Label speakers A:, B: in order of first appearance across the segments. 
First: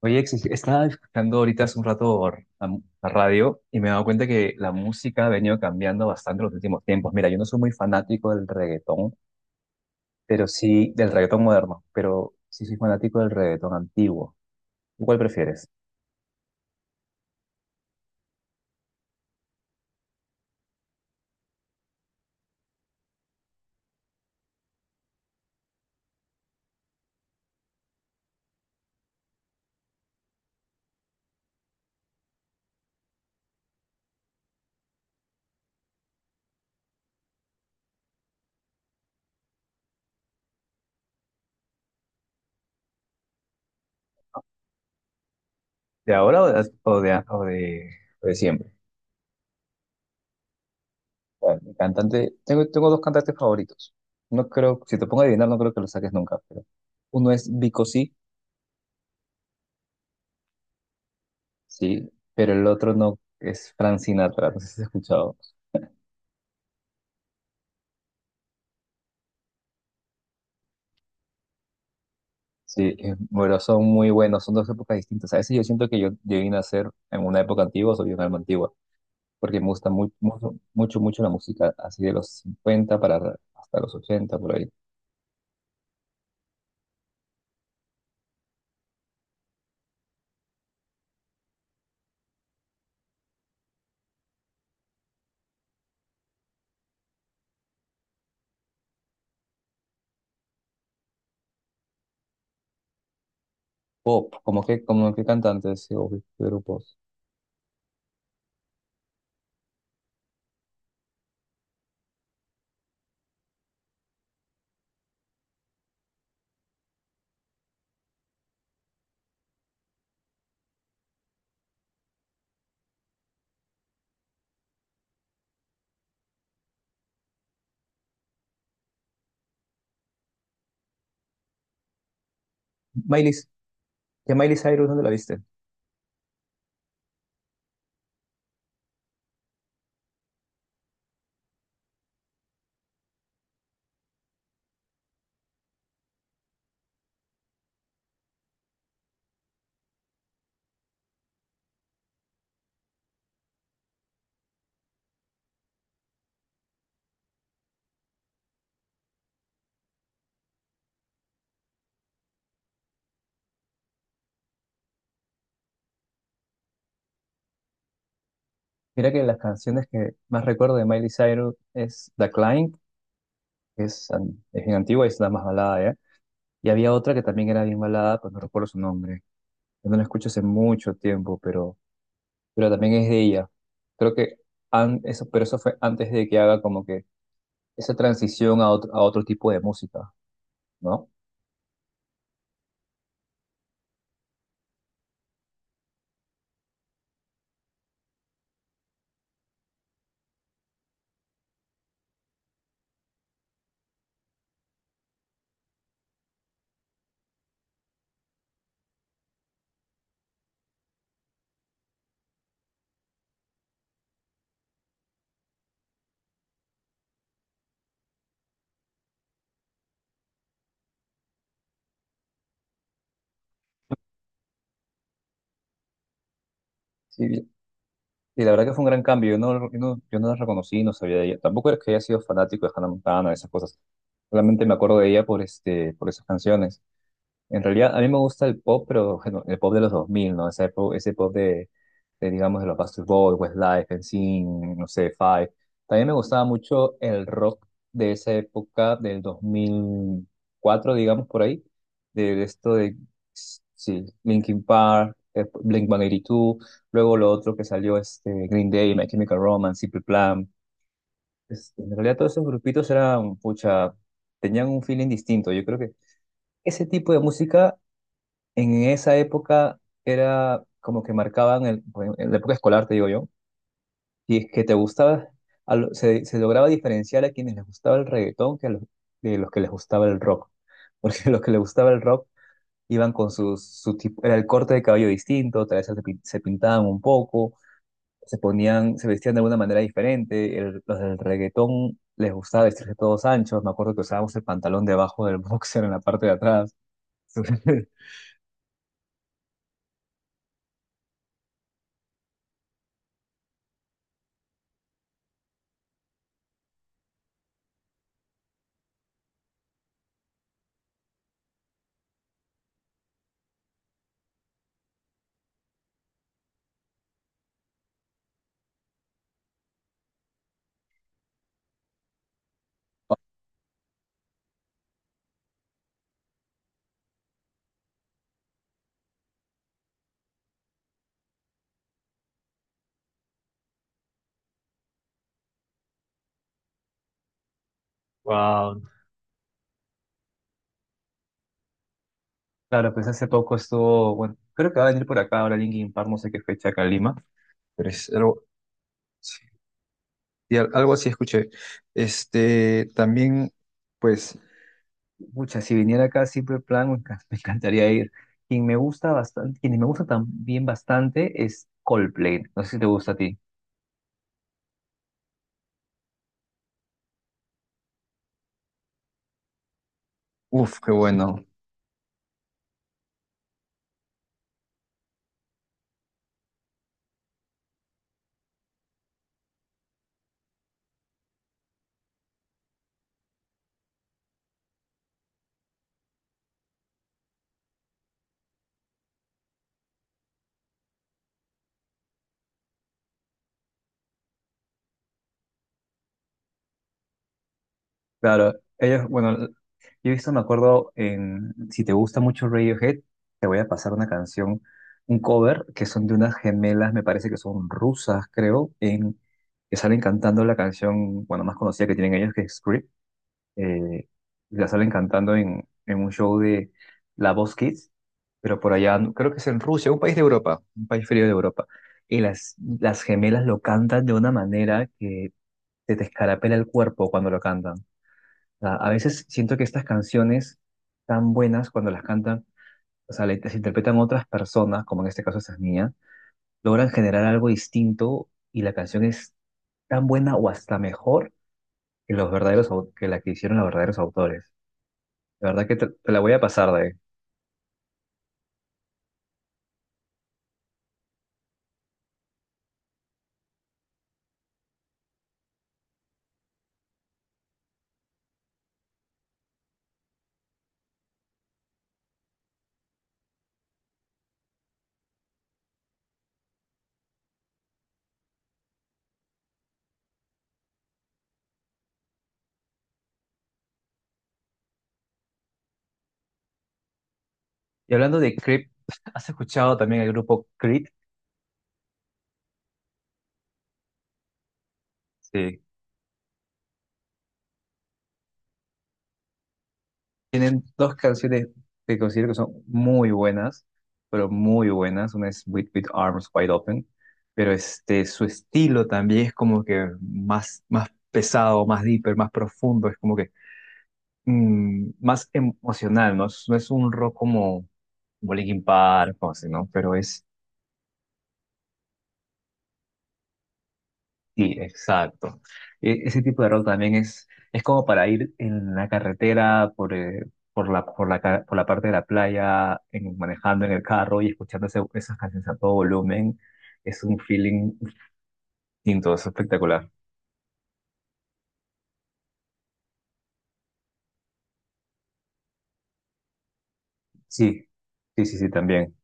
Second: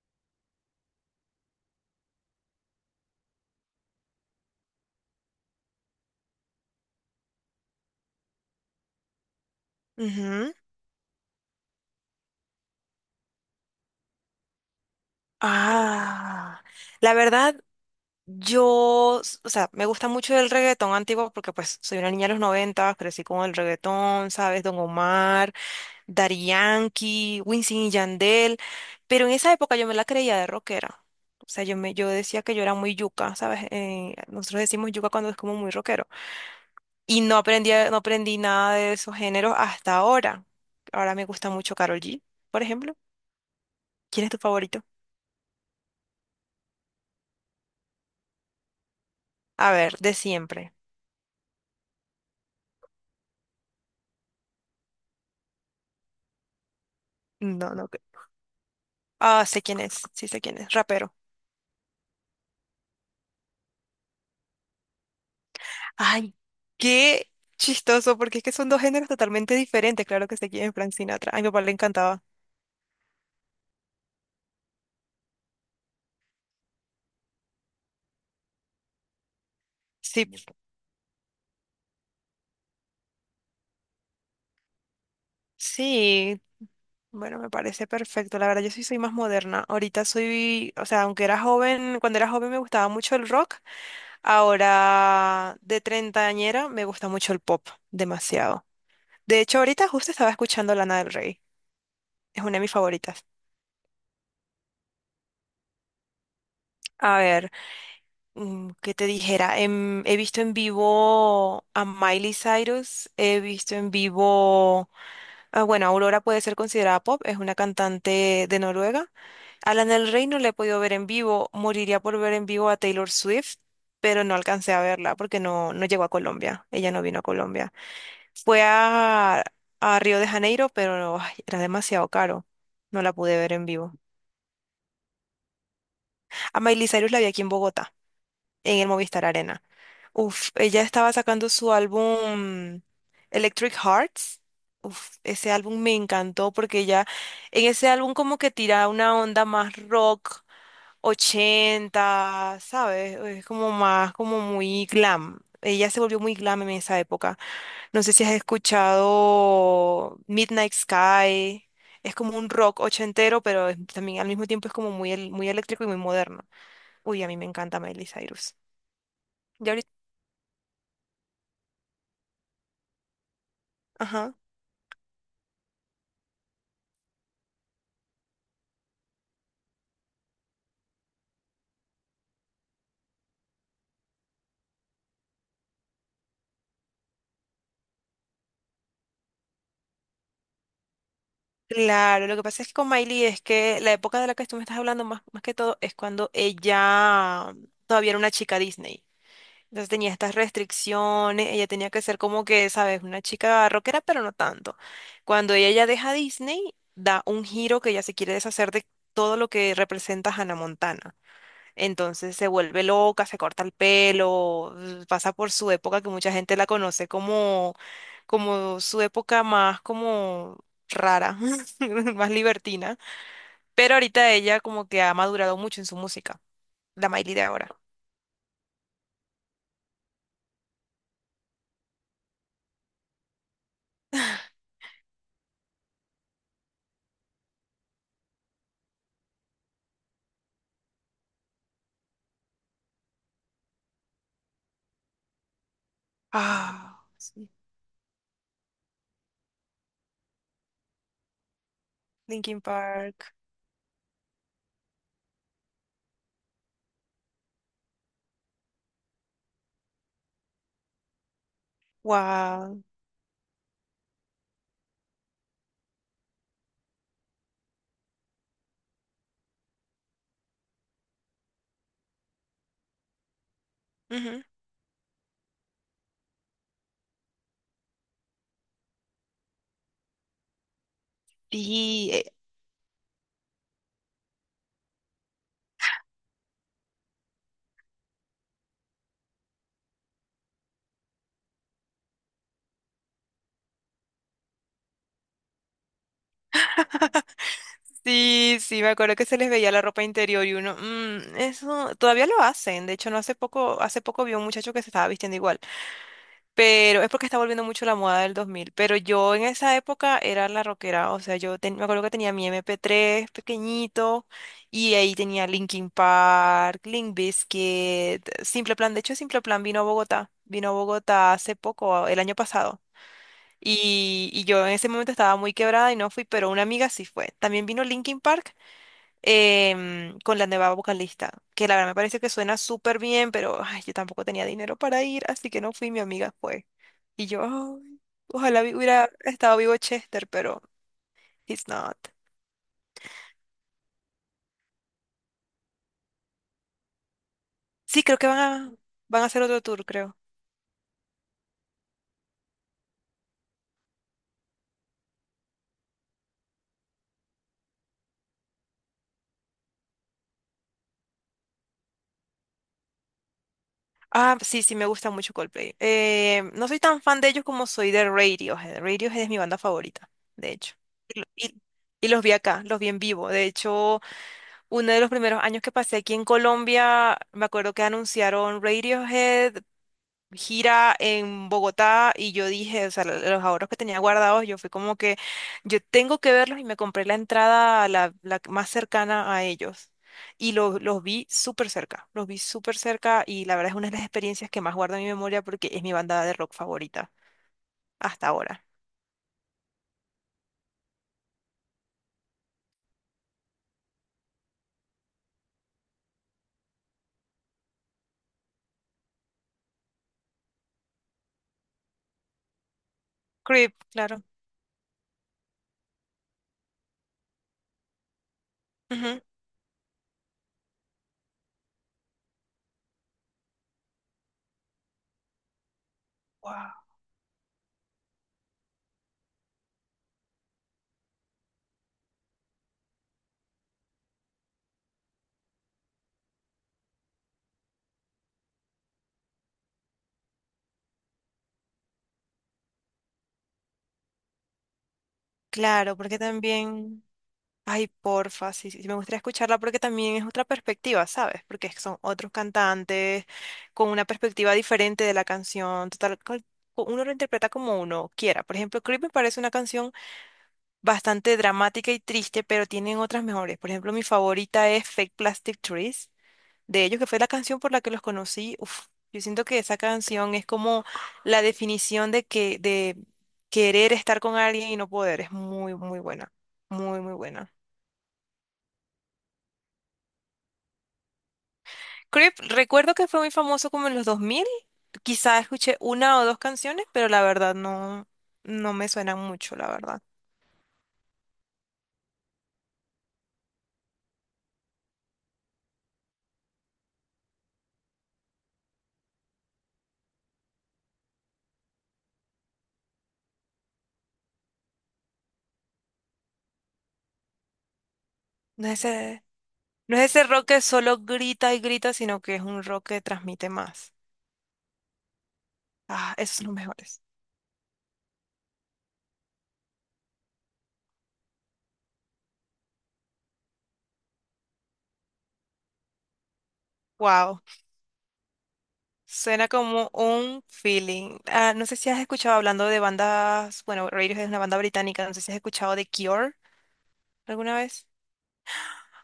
A: Oye, estaba escuchando ahorita hace un rato la radio y me he dado cuenta que la música ha venido cambiando bastante en los últimos tiempos. Mira, yo no soy muy fanático del reggaetón, pero
B: Ujú.
A: sí del reggaetón moderno, pero sí soy fanático del reggaetón antiguo. ¿Tú cuál prefieres?
B: Ah, la verdad, o sea, me gusta mucho el reggaetón antiguo porque pues soy una niña de los 90 crecí con el reggaetón, ¿sabes? Don Omar, Daddy Yankee, Wisin y Yandel, pero en esa época yo me la creía de rockera. O sea, yo decía que yo era muy yuca, ¿sabes? Nosotros decimos yuca cuando es como muy rockero. Y no aprendí nada de esos géneros hasta ahora. Ahora me gusta mucho Karol G, por ejemplo. ¿Quién es tu favorito?
A: ¿De ahora o de, o de- o de siempre?
B: A ver, de siempre.
A: Bueno, mi cantante, tengo dos cantantes favoritos. No creo, si te pongo a adivinar, no creo que lo saques nunca, pero uno es
B: No,
A: Vico
B: no.
A: sí,
B: Ah, sé quién es, sí sé quién es, rapero.
A: sí, pero el otro no es Frank Sinatra, no sé si has escuchado.
B: Ay, qué chistoso, porque es que son dos géneros totalmente diferentes. Claro que sé quién es Frank Sinatra. A mi papá le encantaba.
A: Sí, bueno, son muy buenos, son dos épocas distintas. A veces yo siento que yo vine a ser en una época antigua, soy un alma antigua, porque me gusta mucho,
B: Sí,
A: mucho, mucho, mucho la música, así de los 50 hasta los 80, por ahí.
B: sí. Bueno, me parece perfecto. La verdad, yo sí soy más moderna. Ahorita soy, o sea, aunque era joven, cuando era joven me gustaba mucho el rock. Ahora, de treintañera, me gusta mucho el pop, demasiado. De hecho, ahorita justo estaba escuchando Lana del Rey. Es una de mis favoritas.
A: Pop, como que cantantes o qué grupos.
B: A ver. ¿Qué te dijera? He visto en vivo a Miley Cyrus, he visto en vivo, ah, bueno, Aurora puede ser considerada pop, es una cantante de Noruega. Alan del Rey no la he podido ver en vivo, moriría por ver en vivo a Taylor Swift, pero no alcancé a verla porque no llegó a Colombia, ella no vino a Colombia. Fue a Río de Janeiro, pero ay, era demasiado caro, no la
A: Miley,
B: pude ver en vivo.
A: ¿qué Miley Cyrus dónde la viste?
B: A Miley Cyrus la vi aquí en Bogotá, en el Movistar Arena. Uf, ella estaba sacando su álbum Electric Hearts. Uf, ese álbum me encantó porque ella en ese álbum como que tira una onda más rock 80, ¿sabes? Es como más, como muy glam. Ella se volvió muy glam en esa época. No sé si has escuchado Midnight Sky. Es como un rock ochentero, pero también al mismo tiempo es como muy, muy eléctrico y muy moderno. Uy, a mí me encanta Miley Cyrus.
A: Mira que las
B: Ya.
A: canciones que más recuerdo de Miley Cyrus es The Climb, que es,
B: Ajá.
A: es bien antigua y es la más balada, ¿ya? Y había otra que también era bien balada, pues no recuerdo su nombre. Yo no la escucho hace mucho tiempo, pero también es de ella. Creo que pero eso fue antes de que haga como que esa transición a otro tipo de música, ¿no?
B: Claro, lo que pasa es que con Miley es que la época de la que tú me estás hablando más, más que todo es cuando ella todavía era una chica Disney. Entonces tenía estas restricciones, ella tenía que ser como que, sabes, una chica rockera, pero no tanto. Cuando ella ya deja Disney, da un giro que ella se quiere deshacer de todo lo que representa Hannah Montana. Entonces se vuelve loca, se corta el pelo, pasa por su época que mucha gente la conoce como su época más como rara, más libertina. Pero ahorita ella como que ha madurado mucho en su música, la
A: Sí,
B: Miley de ahora.
A: y la verdad que fue un gran cambio. Yo no la reconocí, no sabía de ella. Tampoco es que haya sido fanático de Hannah Montana, esas cosas. Solamente me acuerdo de ella por, este, por esas canciones. En realidad, a mí me gusta el pop, pero bueno, el pop de los dos mil, ¿no? Ese pop de, digamos, de los Backstreet Boys, Westlife, NSYNC, no sé, Five. También me gustaba mucho
B: Ah,
A: el
B: sí.
A: rock de esa época, del dos mil cuatro digamos, por ahí, de,
B: Linkin
A: esto de,
B: Park.
A: sí, Linkin Park, Blink-182, luego lo otro que salió, este, Green Day, My Chemical Romance, Simple Plan. En realidad, todos esos
B: Wow.
A: grupitos eran, pucha, tenían un feeling distinto. Yo creo que ese tipo de música en esa época era como que marcaban, el, bueno, en la época escolar, te digo yo, y
B: Ujú.
A: es que te gustaba, se lograba diferenciar a quienes les gustaba el reggaetón que a los, de los que les gustaba el rock, porque los que les gustaba el
B: Sí,
A: rock iban con sus, su tipo, era el corte de cabello distinto, tal vez se pintaban un poco, se vestían de alguna manera diferente, los del reggaetón les gustaba vestirse todos anchos, me acuerdo que usábamos el pantalón debajo del boxer en la parte de atrás.
B: sí, sí, me acuerdo que se les veía la ropa interior y uno, "Mm, eso todavía lo hacen. De hecho, no hace poco, hace poco vi un muchacho que se estaba vistiendo igual. Pero es porque está volviendo mucho la moda del 2000. Pero yo en esa época era la rockera. O sea, me acuerdo que tenía mi MP3 pequeñito. Y ahí tenía Linkin Park, Limp Bizkit, Simple Plan. De hecho, Simple Plan vino a Bogotá. Vino a Bogotá hace poco, el año pasado. Y yo en ese momento estaba muy quebrada y no fui, pero una amiga sí fue. También vino Linkin Park con la nueva vocalista, que la verdad me parece que suena súper bien, pero ay, yo tampoco tenía dinero para ir, así que no fui, mi amiga fue. Y yo, "Ay, ojalá hubiera estado vivo Chester, pero he's not."
A: Claro, pues hace poco estuvo, bueno, creo que va a venir por acá ahora Linkin Park, no sé qué fecha acá en Lima.
B: Sí, creo que van a hacer otro tour, creo.
A: Y algo así escuché. Este, también, pues, mucha, si viniera acá siempre plan, me encantaría ir. Quien me gusta bastante, quien me gusta también bastante es Coldplay. No sé si te gusta a ti.
B: Ah, sí, sí, me gusta mucho Coldplay. No soy tan fan de ellos como soy de Radiohead. Radiohead es mi banda favorita, de hecho.
A: Uf, qué
B: Y, lo-
A: bueno.
B: y- y los vi acá, los vi en vivo. De hecho, uno de los primeros años que pasé aquí en Colombia, me acuerdo que anunciaron Radiohead, gira en Bogotá, y yo dije, o sea, los ahorros que tenía guardados, yo fui como que, yo tengo que verlos y me compré la entrada, la más cercana a ellos. Y los vi súper cerca, los vi súper cerca y la verdad es una de las experiencias que más guardo en mi memoria porque es mi banda de rock favorita hasta
A: Claro,
B: ahora.
A: ellos, bueno, yo he visto, me acuerdo, en, si te gusta mucho Radiohead, te voy a pasar una canción, un cover, que son de unas gemelas, me parece que son rusas, creo, en, que salen cantando la canción, bueno, más conocida que tienen ellos, que es Script,
B: Creep,
A: eh,
B: claro.
A: y la salen cantando en un show de La Voz Kids, pero por allá,
B: Ujú.
A: creo que es en Rusia, un país de Europa, un país frío de Europa, y las gemelas lo cantan de una manera que te escarapela el cuerpo cuando lo cantan sea, a veces siento que estas canciones tan buenas cuando las cantan, o sea, las interpretan otras personas, como en este caso estas niñas, logran generar algo distinto y la canción es tan buena o hasta mejor que los verdaderos que la que hicieron los verdaderos autores. La verdad que
B: Claro,
A: te
B: porque
A: la voy a pasar de ahí.
B: también... Ay, porfa, sí, sí, sí, me gustaría escucharla porque también es otra perspectiva, ¿sabes? Porque es que son otros cantantes con una perspectiva diferente de la canción, total, uno lo interpreta como uno quiera. Por ejemplo, Creep me parece una canción bastante dramática y triste, pero tienen otras mejores. Por ejemplo, mi favorita es Fake Plastic Trees, de ellos, que fue la canción por la que los conocí. Uf, yo siento que esa canción es como la definición de que, de querer estar con alguien y no poder. Es muy, muy buena, muy, muy buena.
A: Y hablando de Creep, ¿has escuchado también el grupo Creed?
B: Creep, recuerdo que fue muy famoso como en los 2000. Quizá
A: Sí.
B: escuché una o dos canciones, pero la verdad no, no me suenan mucho, la verdad.
A: Tienen dos canciones que considero que son muy buenas, pero muy buenas. Una es With Arms Wide Open, pero este, su estilo también es como que más, más pesado, más deeper, más profundo, es como que más emocional, ¿no? No es un rock como, como Linkin
B: No es
A: Park
B: ese,
A: o así, ¿no? Pero
B: no es ese
A: es
B: rock que solo grita y grita, sino que es un rock que transmite más.
A: sí, exacto.
B: Ah,
A: Ese
B: esos
A: tipo
B: son
A: de
B: los
A: rock también
B: mejores.
A: es como para ir en la carretera por la, por la parte de la playa, manejando en el carro y escuchando esas canciones a todo volumen. Es un
B: Wow,
A: feeling distinto, es
B: suena
A: espectacular.
B: como un feeling. Ah, no sé si has escuchado hablando de bandas, bueno, Radiohead es una banda británica, no sé si has escuchado de Cure alguna
A: Sí,
B: vez.
A: sí, sí, sí, también.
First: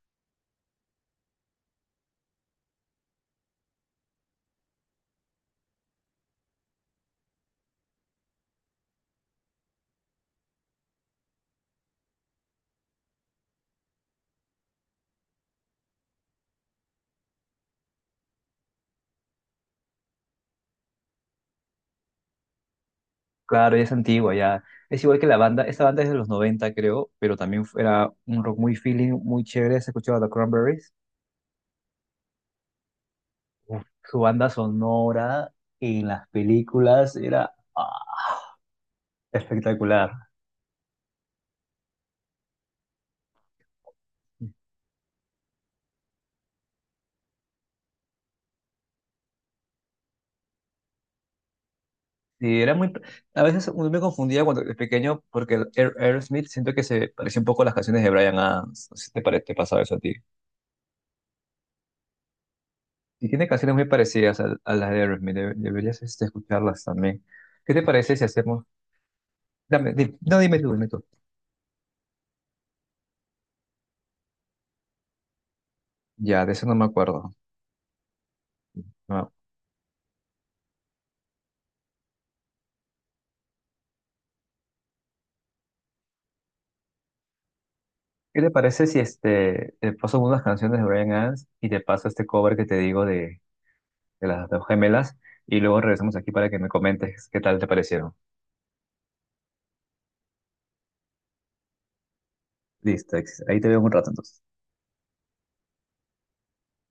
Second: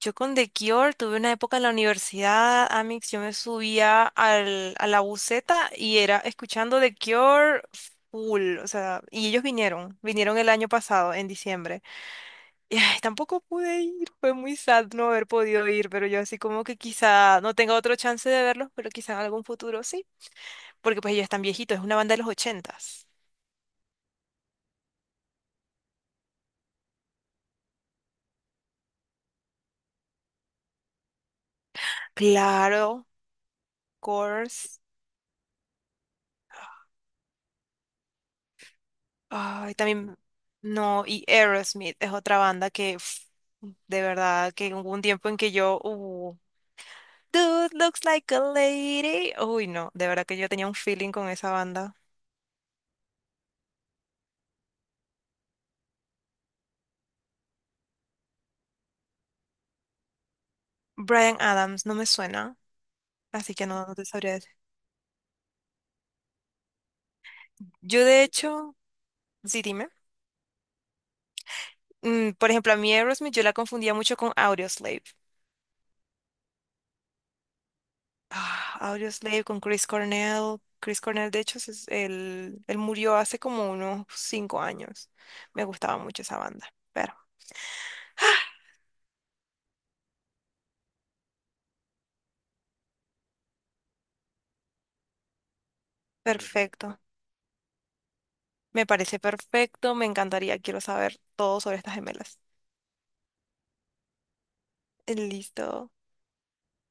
B: Yo con The Cure tuve una época en la universidad, Amix, yo me subía a la buseta y era escuchando The Cure full, o sea, y ellos vinieron el año pasado, en diciembre. Y ay, tampoco pude ir, fue muy sad no haber podido ir, pero yo así como que quizá no tenga otro chance de verlos, pero quizá en algún futuro sí, porque pues ellos están viejitos, es una banda de los 80s.
A: Claro, ya es antigua, ya. Es igual que la banda, esta banda es de los 90, creo, pero también era un rock muy feeling, muy chévere. Se escuchaba The Cranberries.
B: Claro,
A: Uf, su banda
B: course.
A: sonora en las películas era
B: Ay,
A: espectacular.
B: también, no, y Aerosmith es otra banda que, uf, de verdad, que hubo un tiempo en que yo, Dude looks like a lady. Uy, no, de verdad que yo tenía un feeling con esa banda.
A: Sí, era muy... A veces uno me confundía cuando era pequeño porque el Aerosmith siento que se parecía un poco a las canciones de Bryan Adams. No sé si te pasaba eso a ti.
B: Bryan Adams no me suena,
A: Y tiene
B: así que
A: canciones
B: no,
A: muy
B: no te sabría
A: parecidas
B: decir.
A: a las de Aerosmith. Deberías este, escucharlas también. ¿Qué te
B: Yo,
A: parece
B: de
A: si hacemos...
B: hecho, sí, dime.
A: Dame, di- no, dime tú, dime tú.
B: Por ejemplo, a mí Aerosmith yo la confundía mucho con Audioslave.
A: Ya, de eso no me acuerdo.
B: Ah,
A: No.
B: Audioslave con Chris Cornell. Chris Cornell, de hecho, él murió hace como unos 5 años. Me gustaba mucho esa banda.
A: ¿Qué te parece si este, te paso unas canciones de Bryan Adams y te paso este cover que te digo de las dos gemelas y luego regresamos aquí para que me
B: Perfecto.
A: comentes qué tal te parecieron?
B: Me parece perfecto. Me encantaría. Quiero saber todo sobre estas gemelas.
A: Listo, ahí te veo en un rato entonces.
B: Listo.